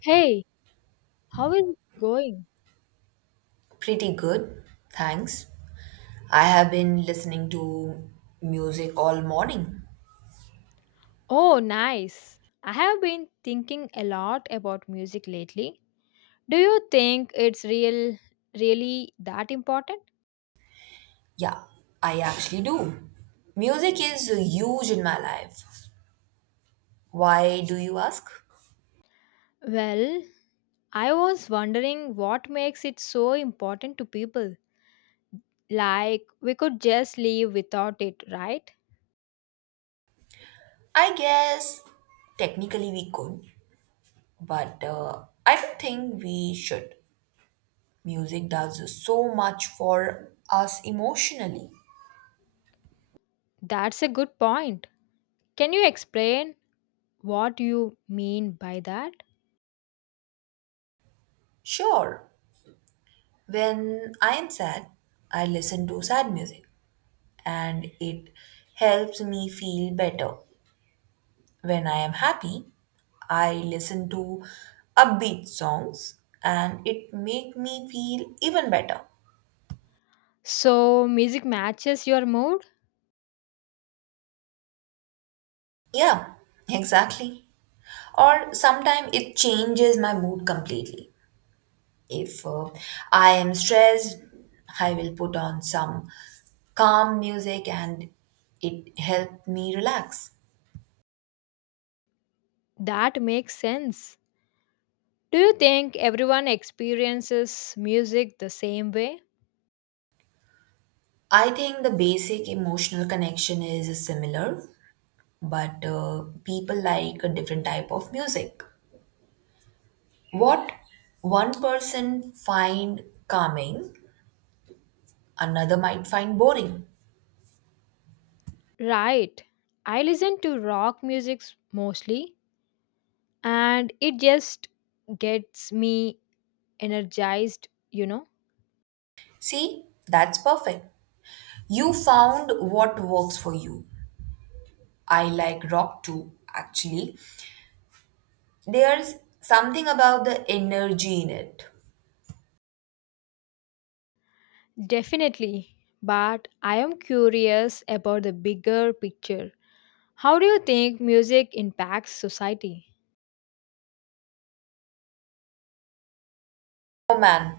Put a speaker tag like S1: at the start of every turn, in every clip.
S1: Hey, how is it going?
S2: Pretty good, thanks. I have been listening to music all morning.
S1: Oh, nice. I have been thinking a lot about music lately. Do you think it's really that important?
S2: Yeah, I actually do. Music is huge in my life. Why do you ask?
S1: Well, I was wondering what makes it so important to people. Like we could just live without it, right?
S2: I guess technically we could, but I don't think we should. Music does so much for us emotionally.
S1: That's a good point. Can you explain what you mean by that?
S2: Sure, when I am sad, I listen to sad music and it helps me feel better. When I am happy, I listen to upbeat songs and it make me feel even better.
S1: So, music matches your mood?
S2: Yeah, exactly. Or sometimes it changes my mood completely. If I am stressed, I will put on some calm music and it helped me relax.
S1: That makes sense. Do you think everyone experiences music the same way?
S2: I think the basic emotional connection is similar, but people like a different type of music. What one person find calming, another might find boring.
S1: Right. I listen to rock music mostly and it just gets me energized, you know?
S2: See, that's perfect. You found what works for you. I like rock too, actually. There's something about the energy in it.
S1: Definitely. But I am curious about the bigger picture. How do you think music impacts society?
S2: Oh man,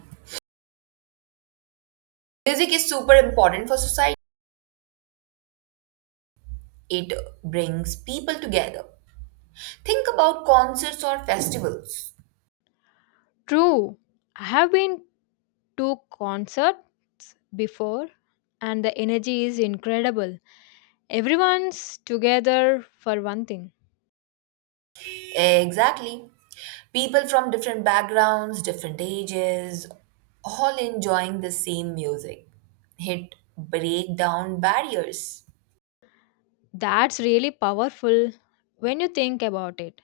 S2: music is super important for society. It brings people together. Think about concerts or festivals.
S1: True. I have been to concerts before and the energy is incredible. Everyone's together for one thing.
S2: Exactly. People from different backgrounds, different ages, all enjoying the same music. It break down barriers.
S1: That's really powerful when you think about it.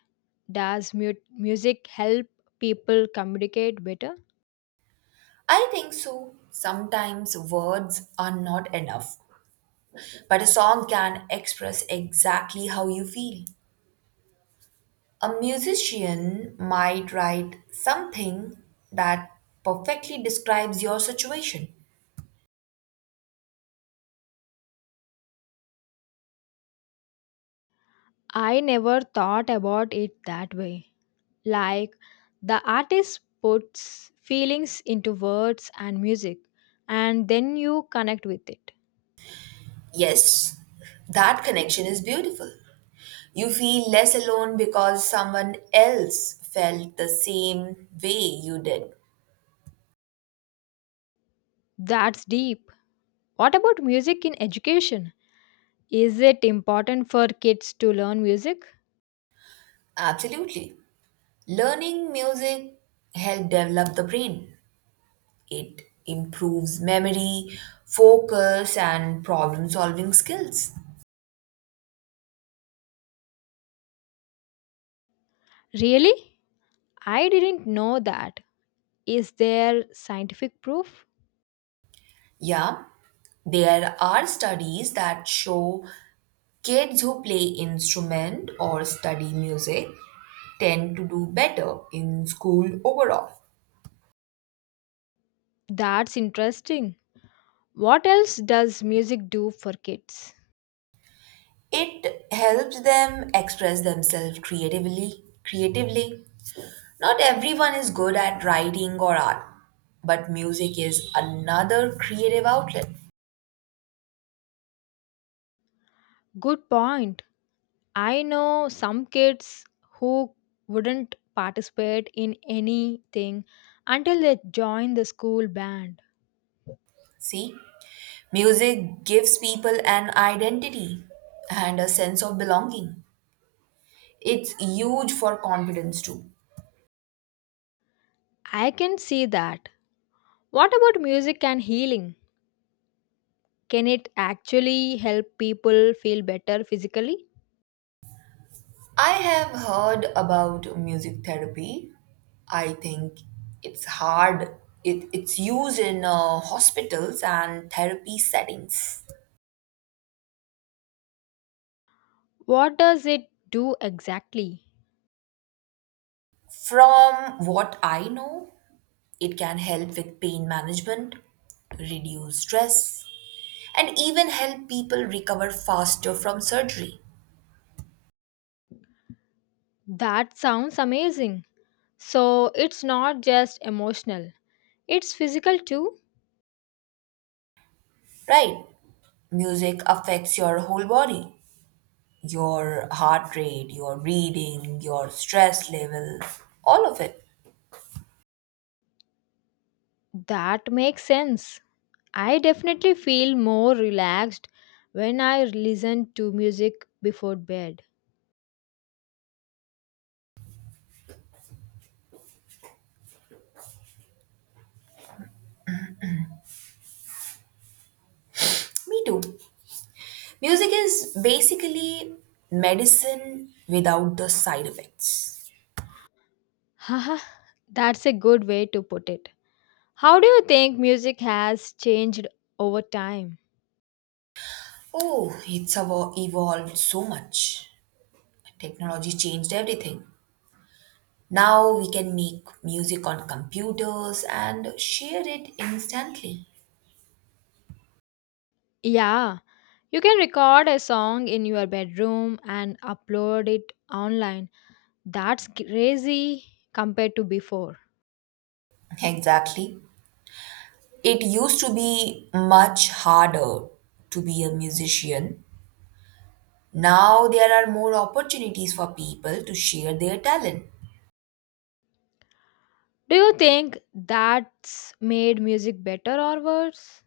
S1: Does music help people communicate better?
S2: I think so. Sometimes words are not enough, but a song can express exactly how you feel. A musician might write something that perfectly describes your situation.
S1: I never thought about it that way. Like the artist puts feelings into words and music and then you connect with it.
S2: Yes, that connection is beautiful. You feel less alone because someone else felt the same way you did.
S1: That's deep. What about music in education? Is it important for kids to learn music?
S2: Absolutely. Learning music helps develop the brain. It improves memory, focus, and problem solving skills.
S1: Really? I didn't know that. Is there scientific proof?
S2: Yeah, there are studies that show kids who play instrument or study music tend to do better in school overall.
S1: That's interesting. What else does music do for kids?
S2: It helps them express themselves creatively, creatively. Not everyone is good at writing or art, but music is another creative outlet.
S1: Good point. I know some kids who wouldn't participate in anything until they join the school band.
S2: See? Music gives people an identity and a sense of belonging. It's huge for confidence too.
S1: I can see that. What about music and healing? Can it actually help people feel better physically?
S2: I have heard about music therapy. I think it's hard. It's used in hospitals and therapy settings.
S1: What does it do exactly?
S2: From what I know, it can help with pain management, reduce stress, and even help people recover faster from surgery.
S1: That sounds amazing. So it's not just emotional, it's physical too.
S2: Right? Music affects your whole body your heart rate, your breathing, your stress level, all of it.
S1: That makes sense. I definitely feel more relaxed when I listen to music before bed.
S2: Me too. Music is basically medicine without the side effects.
S1: Haha, that's a good way to put it. How do you think music has changed over time?
S2: Oh, evolved so much. Technology changed everything. Now we can make music on computers and share it instantly.
S1: Yeah, you can record a song in your bedroom and upload it online. That's crazy compared to before.
S2: Exactly. It used to be much harder to be a musician. Now there are more opportunities for people to share their talent.
S1: Do you think that's made music better or worse?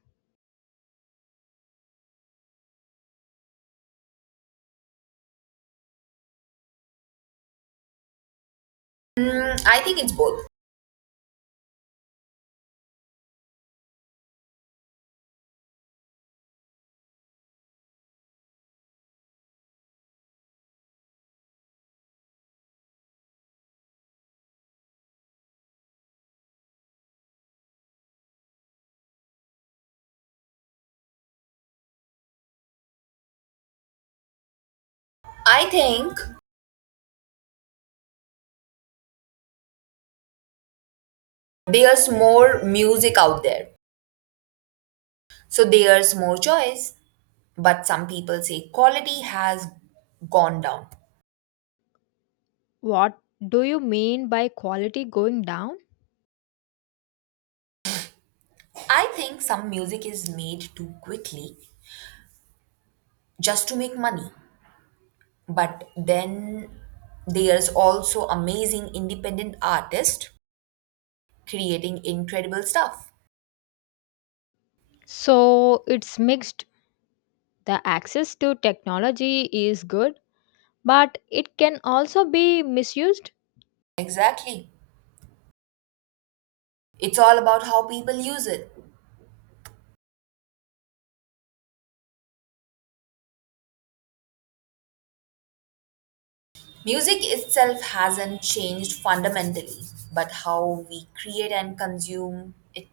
S2: Mm, I think it's both. I think there's more music out there, so there's more choice. But some people say quality has gone down.
S1: What do you mean by quality going down?
S2: I think some music is made too quickly just to make money. But then there's also amazing independent artists creating incredible stuff.
S1: So it's mixed. The access to technology is good, but it can also be misused.
S2: Exactly. It's all about how people use it. Music itself hasn't changed fundamentally, but how we create and consume it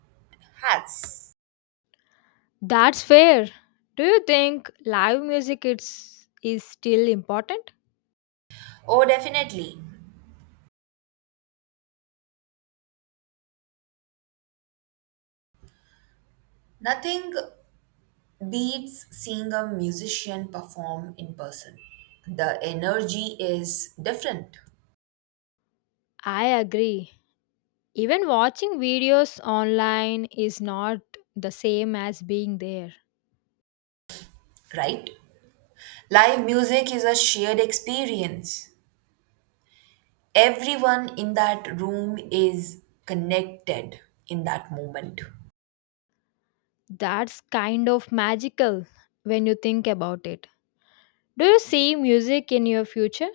S2: has.
S1: That's fair. Do you think live music is still important?
S2: Oh, definitely. Nothing beats seeing a musician perform in person. The energy is different,
S1: I agree. Even watching videos online is not the same as being there.
S2: right? Live music is a shared experience. Everyone in that room is connected in that moment.
S1: That's kind of magical when you think about it. Do you see music in your future?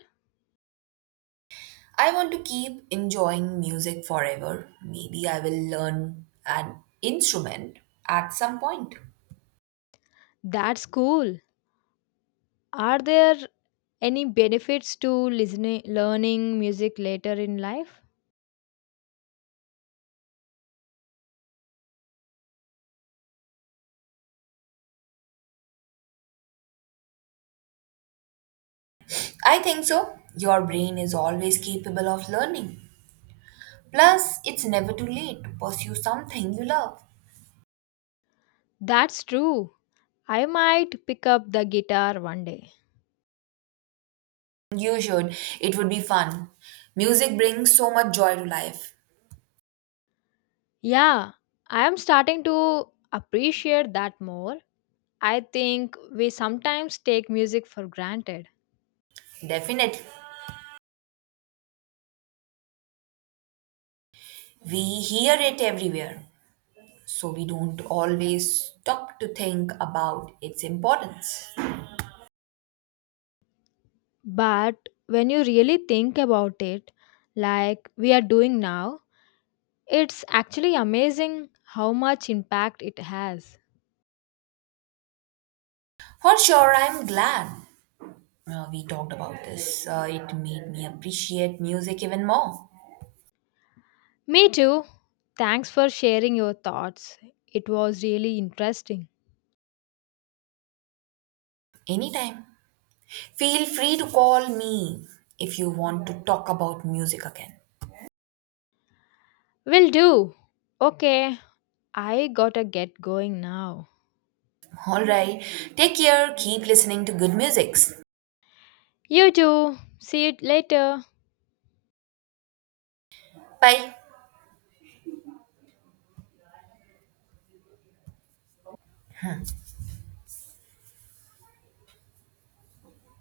S2: I want to keep enjoying music forever. Maybe I will learn an instrument at some point.
S1: That's cool. Are there any benefits to listening learning music later in life?
S2: I think so. Your brain is always capable of learning. Plus, it's never too late to pursue something you love.
S1: That's true. I might pick up the guitar one day.
S2: You should. It would be fun. Music brings so much joy to life.
S1: Yeah, I am starting to appreciate that more. I think we sometimes take music for granted.
S2: Definitely. We hear it everywhere, so we don't always stop to think about its importance.
S1: But when you really think about it, like we are doing now, it's actually amazing how much impact it has.
S2: For sure, I'm glad we talked about this. It made me appreciate music even more.
S1: Me too. Thanks for sharing your thoughts. It was really interesting.
S2: Anytime. Feel free to call me if you want to talk about music again.
S1: Will do. Okay, I gotta get going now.
S2: All right. Take care. Keep listening to good musics.
S1: You too. See you later.
S2: Bye.